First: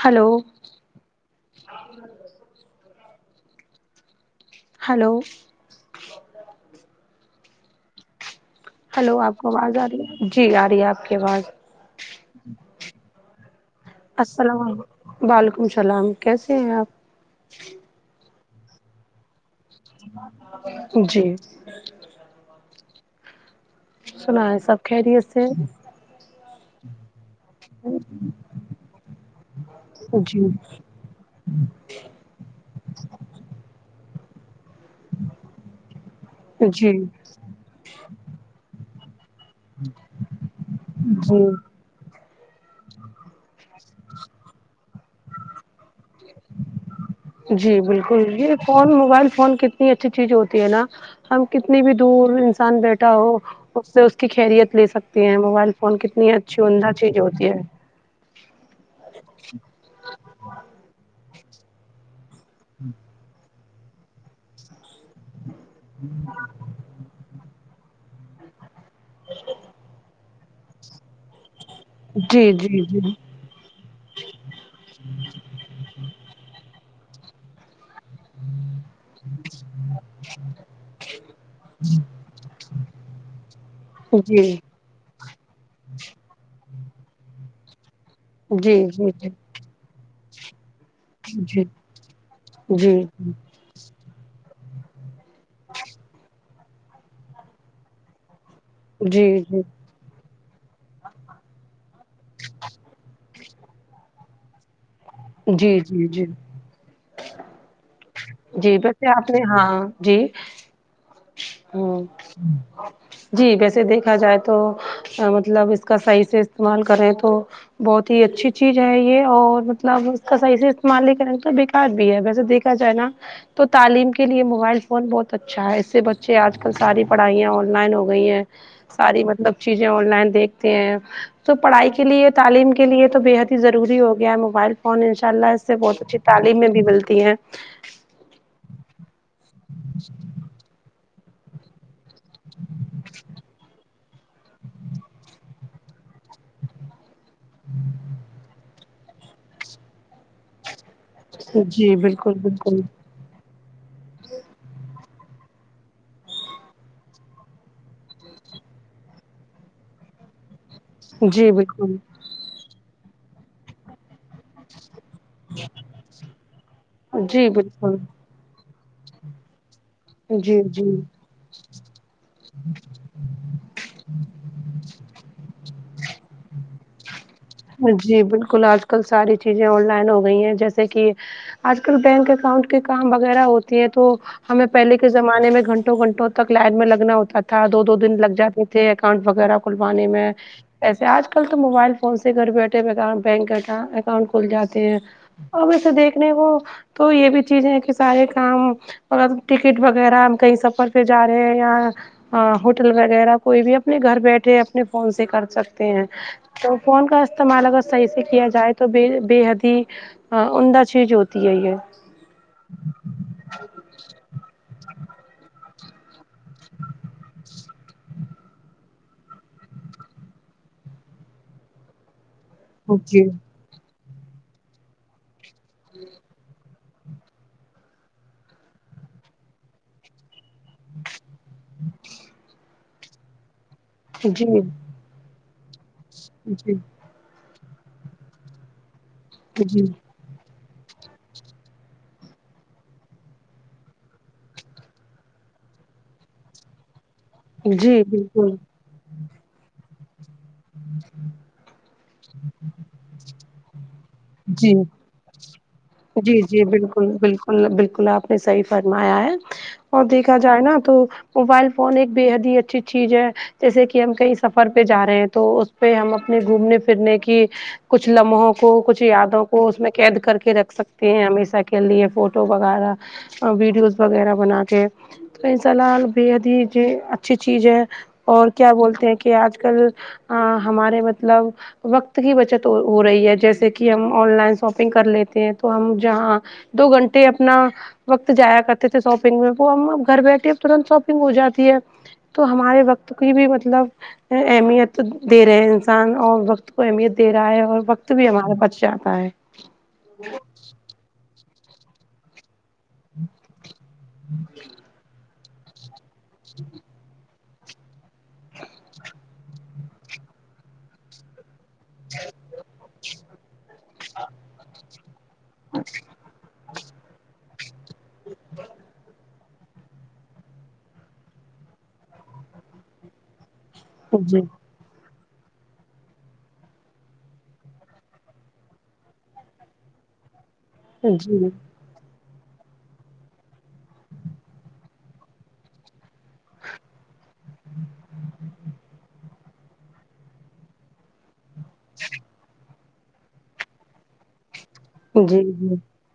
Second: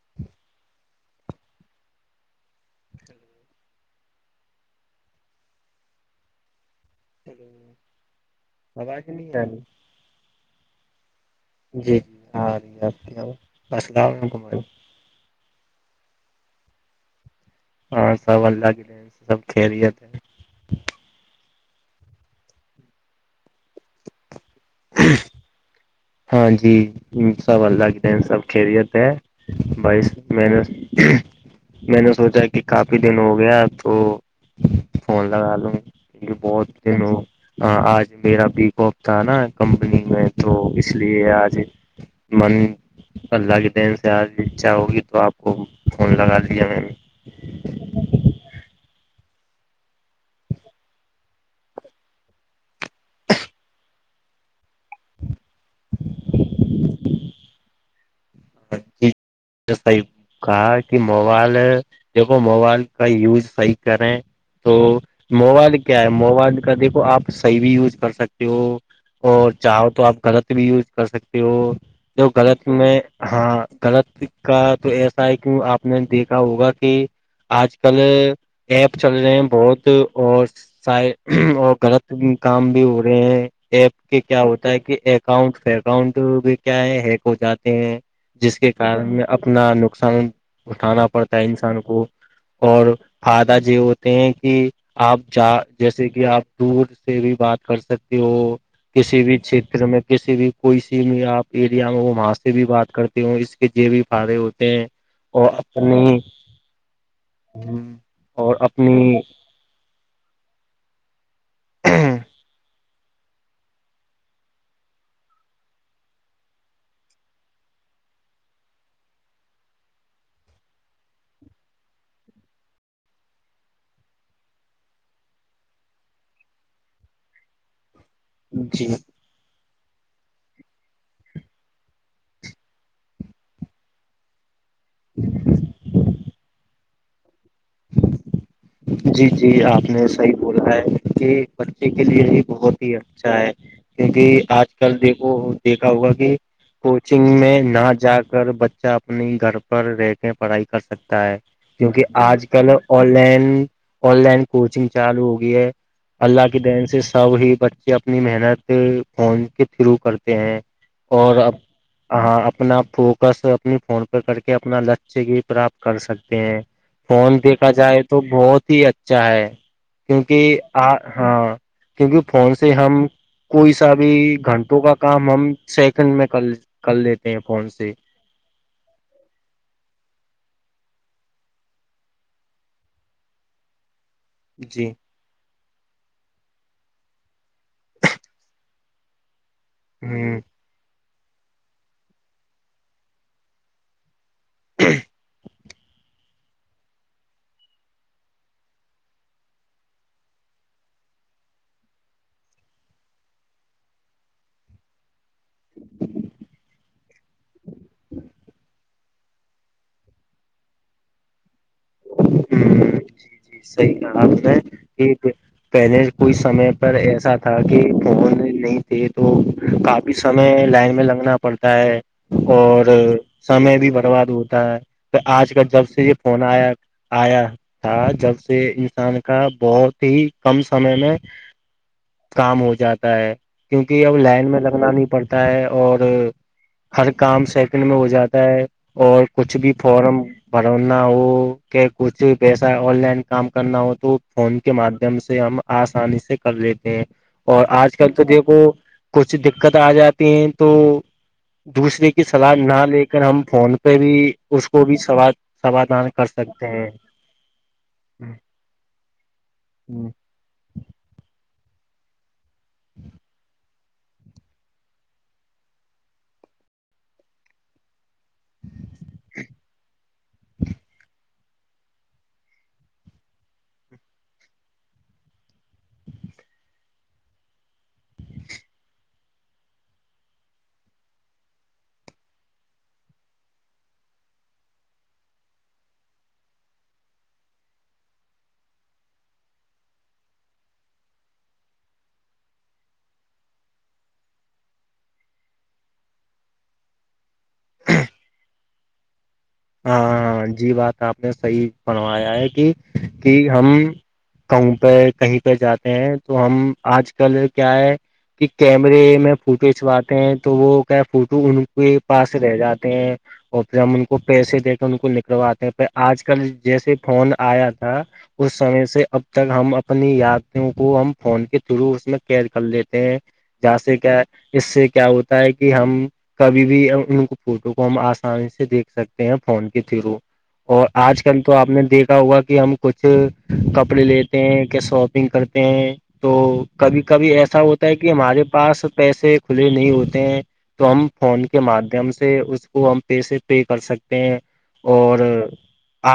hello ا ل hello جی ہلو آپ کو آواز آ رہی ہے جی آ رہی ہے آپ کی آواز جی جی آ رہی ہے آپ بس السلام علیکم السلام وعلیکم السلام کیسے ہیں آپ ہاں سوال لگے سب کہریی جی سنا ہے سب کرییے تھ ہاں جی سب اللہ کے بہن سب خیریت ہے بائی جی میں نے ہ میں نے سوچا کہ کافی دن ہو گیا تو فون لگا لوں یہ بہت جی دن ہو آج میرا بییکپ تھا نا کمپنی میں تو اس لیے جی آج من اللہ کے دین سے آج اھا ہوگی تو آپ کو فون لگا جی میں جی بالکل یہ فون موبائل فون کتنی اچھی چیز ہوتی ہے نا ہم کتنی بھی دور انسان بیٹھا ہو اس سے اس کی خیریت لے سکتی ہیں موبائل فون کتنی اچھی عمدہ چیز ہوتی ہے جیس ہی کہا کہ موبال دیکھو موبائل کا یوز صحیح کریں تو موبائل کیا ہے موبائل کا دیکھو آپ صحیح بھی یوز کر سکتے ہو اور چاہو تو آپ غلط بھی یوز کر سکتے ہو جو جی غلط جی میں جی ہاں غلط کا تو ایسا ہے کیوں آپ نے دیکھا ہوگا کہ آج کل ایپ چل رہے ہیں بہت اور س اور غلط کام ہو رہے ہیں ایپ کے کیا جی ہوتا ہے کہ ایپ ؤنٹ فکنٹ بھی کیا ہے ہیک ہو جاتے ہیں جس کے جی جی کارن جی اب اپنا نقصان اٹھانا پڑتا ہے جی انسان کو اور جی فدہ یہ ہوتے ہیں کہ آپ جا جیسے کہ آپ دور سے بھی بات کر سکتے ہو کسی جی بھی جی چھیتر میں کسی بھی کوئی س بھی آپ ایریا میں ہو وہاں سے بھی بات کرتے ہو اس کے جو بھی فدے ہوتے ہیں اور جی جی اپنی جی اور جی ویسے اپنی آپ نے ہاں جی ہوں جی ویسے دیکھا جائے تو مطلب اس کا صحیح سے استعمال کریں تو بہت ہی اچھی چیز ہے یہ اور مطلب اس کا صحیح سے استعمال ہی کریں گ تو بیکار بھی ہے ویسے دیکھا جائے نا تو تعلیم کے لیے موبائل فون بہت اچھا ہے اس سے بچے آج کل ساری پڑھائیاں آن لائن ہوگی گئی ہیں جی ساری مطلب چیزیں آن لائن دیکھتے ہیں تو پڑھائی کے لیے تعلیم کے لیے تو بےحد ہی ضروری ہو گیا ہے موبائل اورن ان شاء اللہ اس سے بہت اچھی تعلیم میں بھی ملتی ہیں جی جی آپ نےسی بولا ہے کہ بچے کے لیے ہی بہت ہی اچھا ہے کیونکہ آج کل دیکھو دیکھا ہوگا کہ کوچنگ میں نہ جا کر بچہ اپنی گھر پر رہ کے پڑھائی کر سکتا ہے جی کیونکہ بالکل آج کل بالکل online online coaching چالو ہوگئی ہے اللہ کے دین سے سب ہی بچے اپنی محنت فون کے تھرو کرتے ہیں اور جی اب بالکل ہ اپنا فوکس اپنی فون پہ کر کے اپنا لچ اچے کی پراپت کر سکتے ہیں فون جی دیکھا بالکل جائے تو بہت ہی اچھا ہے جی کیونکہ آ جی ہاں کیونکہ فون سے ہم کوئی سا بھی گھنٹوں کا کام ہم سیکنڈ میں کر کر لیتے ہیں فون سے جی بالکل آج کل ساری چیزیں آن لائن ہو گئی ہیں جیسے کہ آج کل بینک اکاؤنٹ کے کام وغیرہ ہوتی ہیں تو ہمیں جی پہلے کے زمانے میں گھنٹوں گھنٹوں تک لائن میں لگنا ہوتا تھا دو دو دن لگ جاتے تھے اکاؤنٹ وغیرہ کھلوانے ہ میں ایسے آج کل تو موبائل فون سے گھر بیٹھے بینک بیٹھا اکاؤنٹ کو کھل جاتے ہیں اور وسے دیکھنے کو تو یہ بھی چیز ہے کہ سارے کام ا ٹکٹ وغیرہ ہم کہیں سفر پہ جا رہے ہیں اں ہ ہوٹل وغیرہ کوئی بھی اپنے گھر بیٹھے اپنے فون سے کر سکتے ہیں تو فون کا استعمال اگر صحیح سے کیا جائے تو بے بے حد ہی ہاں اندہ چیز ہوتی ہے ہی ہے ہ جی جی صحیح ہے آپ ہے پہلے کوئی سمے پر ایسا تھا کہ فون نہیں تھے تو کافی سمے لائن میں لگنا پڑتا ہے اور جی سمے بھی برباد ہوتا ہے تو آج کل جب سے یہ فون آیا آیا تھا جب سے انسان کا بہت ہی کم سمے میں کام ہو جاتا ہے کیونکہ اب لائن میں جی لگنا نہیں پڑتا ہے اور جی ہر کام سیکنڈ میں ہو جاتا ہے اور کچھ بھی جی فارم بھرونا ہو کہ کچھ پیسہ آن لائن کام کرنا ہو تو فون کے مادھیم سے ہم آسانی سے کر لیتے ہیں اور آج جی کل تو بالکل دیکھو کچھ دقت آ جات ہیں تو دوسرے کی سلاح نہ لے کر ہم فون پہ بھی اس جی کو بھی س سمادھان کرک جی جی بالکل بالکل بالکل آپ نے صحیح فرمایا ہے اور دیک دیکھا جائے نا تو موبائل فون ایک بے حد ہی اچھی چیز ہے جیسے کہ ہم کہیں سفر پہ جا رہے ہیں تو اس پہ ہم اپنے گھومنے پھرنے کی کچھ لمحوں کو کچھ یادوں کو اس میں قید کر کے رکھ سکتے ہیں ہمیشہ کے لیے فوٹو وغیرہ ویڈیوز وغیرہ بنا کے تو سلحال بے حد ہی جو اچھی چیز ہے اور کیا بولتے ہیں کہ آج کل ہمارے مطلب وقت کی بچت ہو رہی ہے جیسے کہ ہم آن لائن شاپنگ کر لیتے ہیں تو ہم جہاں دو گھنٹے اپنا وقت جایا کرتے تھے شاپنگ میں وہ ہم ا گھر بیٹھے ا تنت شاپنگ ہو جاتی ہے تو ہمارے وقت کی بھی مطلب اہمیت وقت دے رہے ہیں انسان اور وقت کو اہمیت دے رہا ہے اور وقت بھی ہمارے پچ جاتا ہے ہاں ہاں جی بات آپ نے صحیح بنوایا ہے کہ کہ ہم کہ پہ کہیں پہ جاتے ہیں تو ہم آج کل کیا ہے کہ کیمرے میں فوٹو کنچواتے ہیں تو وہ کیا فوٹو ان کے پاس رہ جاتے ہیں اور پھر ہم ان کو پیسے دے کر ان کو نکلواتے ہیں پ آج کل جیسے فون آیا تھا اس سمے سے اب تک ہم اپنی یادوں کو ہم فون کے تھرو اس میں کیئر کر لیتے ہیں جاں سے کیا جی اس سے کیا ہوتا کہ ہم کبھی بھی ان فوٹو کو ہم آسانی سے دیکھ سکتے ہیں فون کے تھرو اور جی آج کل تو جی آپ نے دیکھا ہوا کہ ہم کچھ کپڑے لیتے ہیں کیا شاپنگ کرتے ہیں تو کبھی کبھی ایسا ہوتا ہے کہ ہمارے پاس پیسے کھلے نہیں ہوتے ہیں تو ہم فون کے مادھیم سے اس کو ہم پی سے پے کر سکتے ہیں اور جی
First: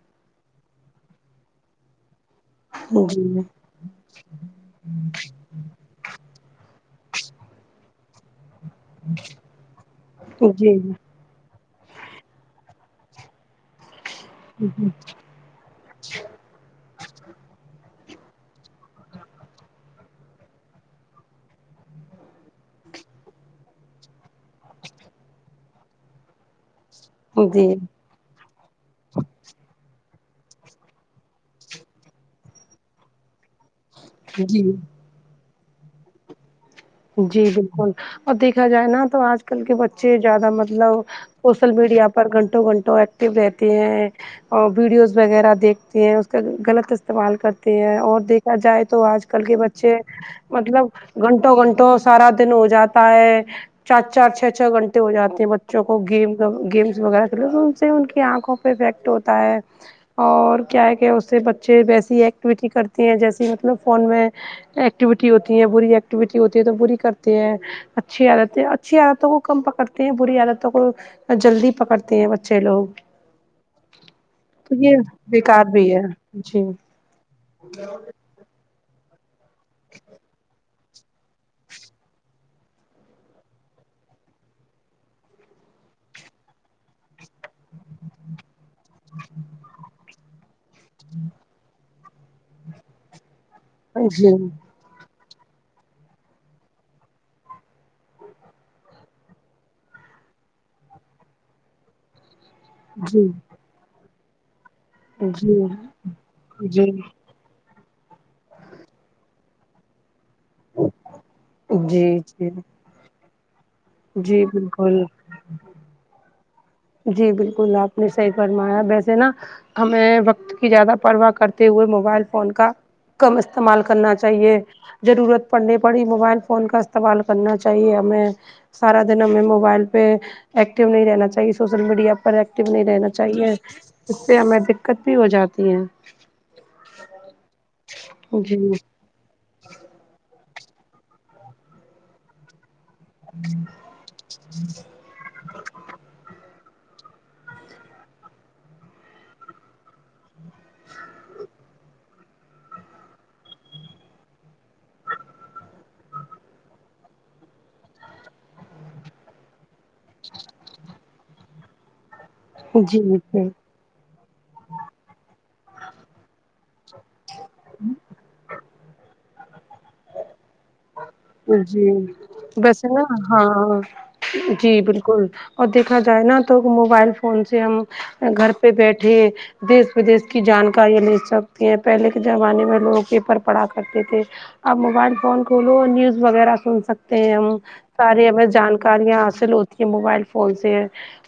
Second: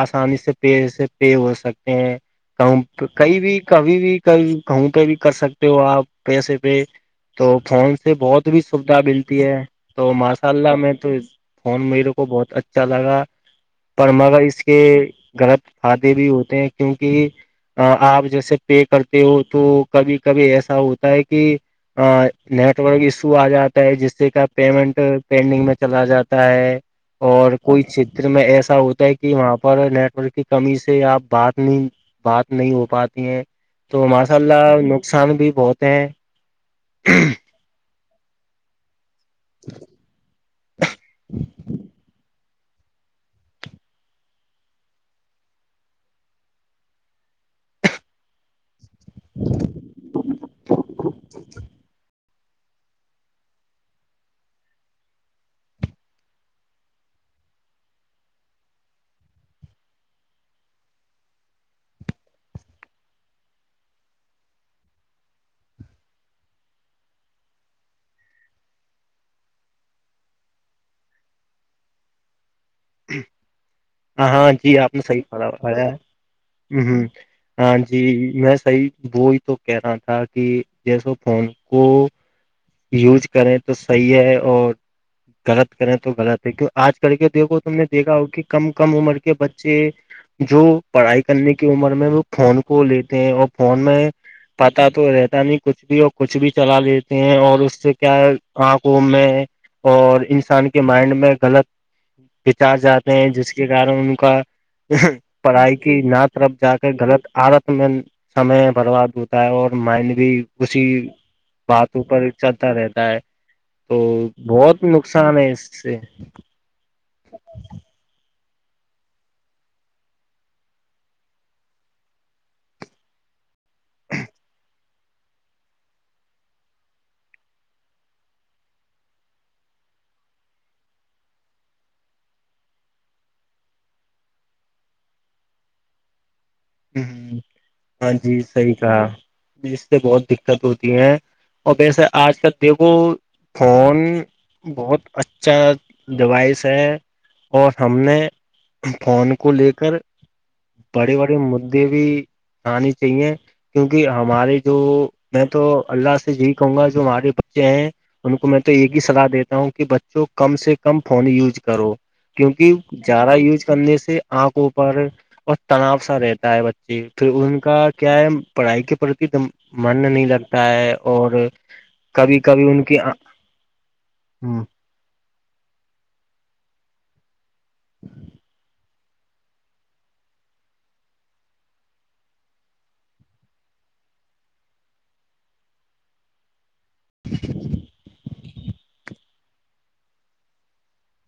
آسانی سے پ سے پے ہو سکتے ہیں کہ کئی جی بھی کبھی بھی ک کہ پہ بھی کر سکتے تے ہو آپ پیسے پہ تو فون سے بہت بھی سویدھا ملتی ہے تو ماشاء اللہ میں تو فون میرے کو بہت اچھا لگا پر مگر اس کے غلط فائدے بھی ہوتے ہیں کیونکہ آپ جیسے پے کرتے ہو تو کبھی کبھی ایسا ہوتا ہے کہ ا نیٹورک ایشو آ جاتا ہے جس سے کہ پیمنٹ پینڈنگ میں چلا جاتا ہے اور جی کوئی چ میں ایسا ہوتا ہے کہ وہاں پر نیٹورک کی کمی سے آپ بات نہیں بات نہیں ہو پاتی ہیں تو ماشاء جی جی اللہ نقصان بھی بہت ہیں جی بالکل اب دیکھا جائے نا تو آج کل کے بچے چے زیادہ مطلب سوشل میڈیا پر گھنٹوں گھنٹوں و رہتی ہیں اور ویڈیوز وغیرہ دیکھتی ہیں اس کا غلط استعمال کرتے ہیں اور دیکھا جائے تو آج کل کے بچے مطلب گھنٹوں گھنٹے دن ہو جاتا ہے چار چار چھ چھ گھنٹے ہو جاتے ہیں بچوں کو گیم گیمس وغیرہ کھیلے تو ان سے ان کی آنکھوں افیکٹ ہوتا ہے اور کیا ہے کہ اس سے بچے ویسی ایکٹیویٹی کرتی ہیں جیسیے مطلب فون میں ایکٹیویٹی ہوتی ہے بری ایکٹیویٹی ہوتی ہے تو بری کرتے ہیں اچھی عادتیں اچھی عادتوں کو کم پکڑتے ہیں بری عادتوں کو جلدی پکڑتے ہیں بچے لوگ ہ ہاں جی تو آپ یہ نے صحیح بیکار پااایا بھی ہے جی ہ ہ ہاں جی میں سی ب تو کہہ رہا تھا کہ جیسو فون کو یوج کریں تو صحیح ہے اور غلط کریں تو غلط ہے کیوں آج کر کے دیکھو تم نے دیکھا ہوگ کہ کم کم عمر کے بچے جو پڑھائی کرنے کی عمر میں وہ فون کو لیتے ہیں اور فون میں جی پات تو رہتا نہیں کچھ بھی اور کچھ بھی چلا لیتے ہیں اور اس سے کیا آنکھوں میں اور انسان کے مائنڈ میں غلط بچار جاتے جی ہیں جی جس کے کارن ان کا پڑھائی کی نہ طرف جا جی کر غلط عادت سمے برباد ہوتا ہے اور مائڈ بھی اسسی بات جی اوپر جی رہتا ہے تو جی بہت بالکل نقصان ہے اس سے جی بالکل آپ نے صحیح فرمایا ویسے نا ہمیں وقت کی زیادہ پرواہ کرتے ہوئے موبائل فون کا کم استعمال کرنا چاہیے ضرورت پڑنی پڑی موبائل فون کا استعمال کرنا چاہیے ہمیں سارا دن ہمیں موبائل پہ ایکٹیو نہیں رہنا چاہیے سوشل میڈیا پر ایکٹو نہیں رہنا چاہیے اس سے ہمیں دقت بھی ہو جاتی ہے ہ ہاں جی صحی کہا جس سے بہت دقت ہوتی ہے اور ویسے آج کل دیکھو فون بہت اچھا ڈوائس ہے اور ہم نے فون کو لے کر بڑے بڑے مے د بھی آانی چاہیے کیونکہ ہمارے جو میں تو اللہ سے جی کہوں گا جو ہمارے بچے ہیں ان کو میں تو یہ ہی صلاح دیتا ہوں کہ بچوں کم سے کم فون یوج کرو کیونکہ جی جارا جی یوز کرنے سے آنکھوں اوپر اور تناؤ سا رہتا بچے پھر ان کا کیا ہے پڑھائی کے پرتی من نہیں لگتا ہے اور جی کبھی کبھی ان ویسے کی نا ہاں جی بالکل اور دیکھا جائے نا تو موبائل فون سے ہم گھر پہ بیٹھے دیس ودیش کی جانکاریاں لے سکتی ہیں پہلے کے زمانے میں لوگ پیپر پڑا کرتے تھے اب موبائل فون کھولو نیوز وغیرہ سن سکتے ہیں ہم سارے ہمیں جان کاریاں حاصل ہوتی ہیں موبائل فون سے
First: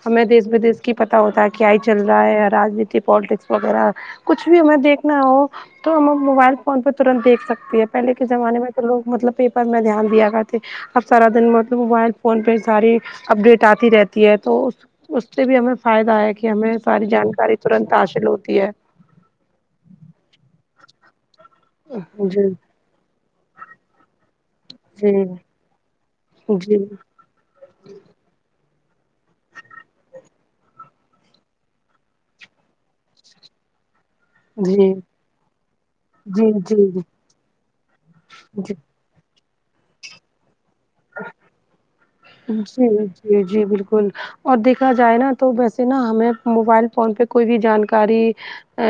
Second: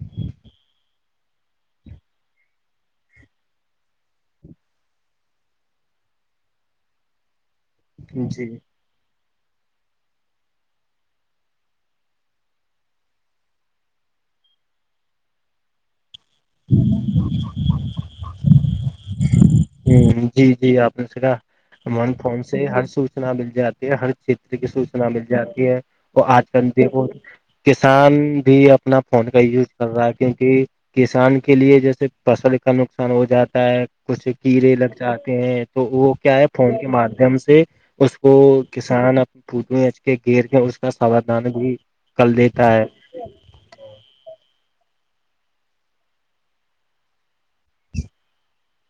ہمیں دیس بدیس کی پت ہوتا ہے کیا ہی چل رہا ہے رانیتی پالیٹکس وغیرہ کچھ بھی ہمیں دیکھنا ہو تو ہم موبائل فون پہ ترنت دیکھ سکتی ہے پہلے کے جی زمانے میں تو لوگ مطلب پیپر میں دھیان دیا کرتے اب سارا دن مطلب موبائل فون پہ ساری اپڈیٹ آتی رہتی ہے تو اس سے بھی ہمیں فائدہ ہے کہ ہمیں ساری جانکاری ترنت حاصل ہوتی ہے ہ جی جی آپ نے سرا من فون جی سے ہر سوچنا مل جاتی ہے ہر چتر کی سوچنا جی مل جاتی ہے اور آج کل جی دیک کسان بھی اپنا فون کا یوز کر رہا ہے کیونکہ کسان کے لیے جیسے فصل کا نقصان ہو جاتا ہے کچھ کیڑے جی لگ جاتے ہیں تو وہ کیا ہے جی فون کے جی مادھیم سے اس کو جی کسان پھٹوے ہنچ کے گھیر کے اس کا سادان بھی کر دیتا ہے جی جی جی بالکل اور دیکھا جائے نا تو ویسے نا ہمیں موبائل فون پہ کوئی بھی جانکاری ا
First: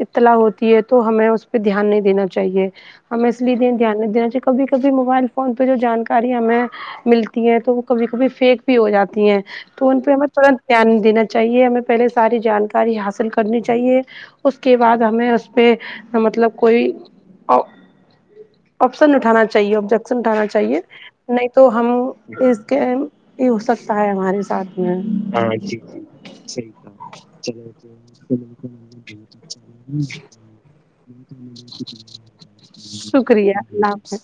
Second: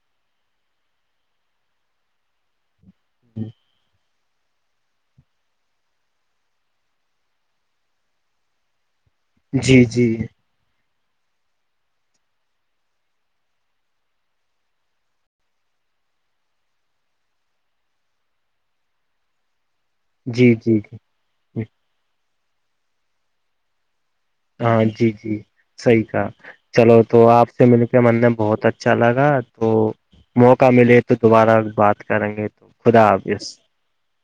اطلاع ہوتی ہے تو ہمیں اس پہ دھیان نہیں دینا چاہیے ہمیں اس لیے دھیان نہیں دینا چاہیے کبھی کبھی موبائل فون پہ جو جانکاری ہمیں ملتی ہے تو وہ کبھی کبھی فیک بھی ہو جاتی ہیں جی تو ان جی پہ ہمیں ترنت دان دینا چاہیے ہمیں پہلے ساری جانکاری حاصل کرنی چاہیے اس کے بعد ہمیں اس پہ مطلب کوئی آپشنٹانا چاہے آبجیکٹ سٹانا جی جی چاہیے نہیں تو ہم اس یہ ہو سکتا ہے ہمارے سے جی ہاں جی صحیح کہا چلو تو آپ جیحی سے مل کے من نے ہے بہت اچھا لگا تو موقع ملے تو دوبارہ بات کریں گے تو خدا حافظ شکریہ اللہ ج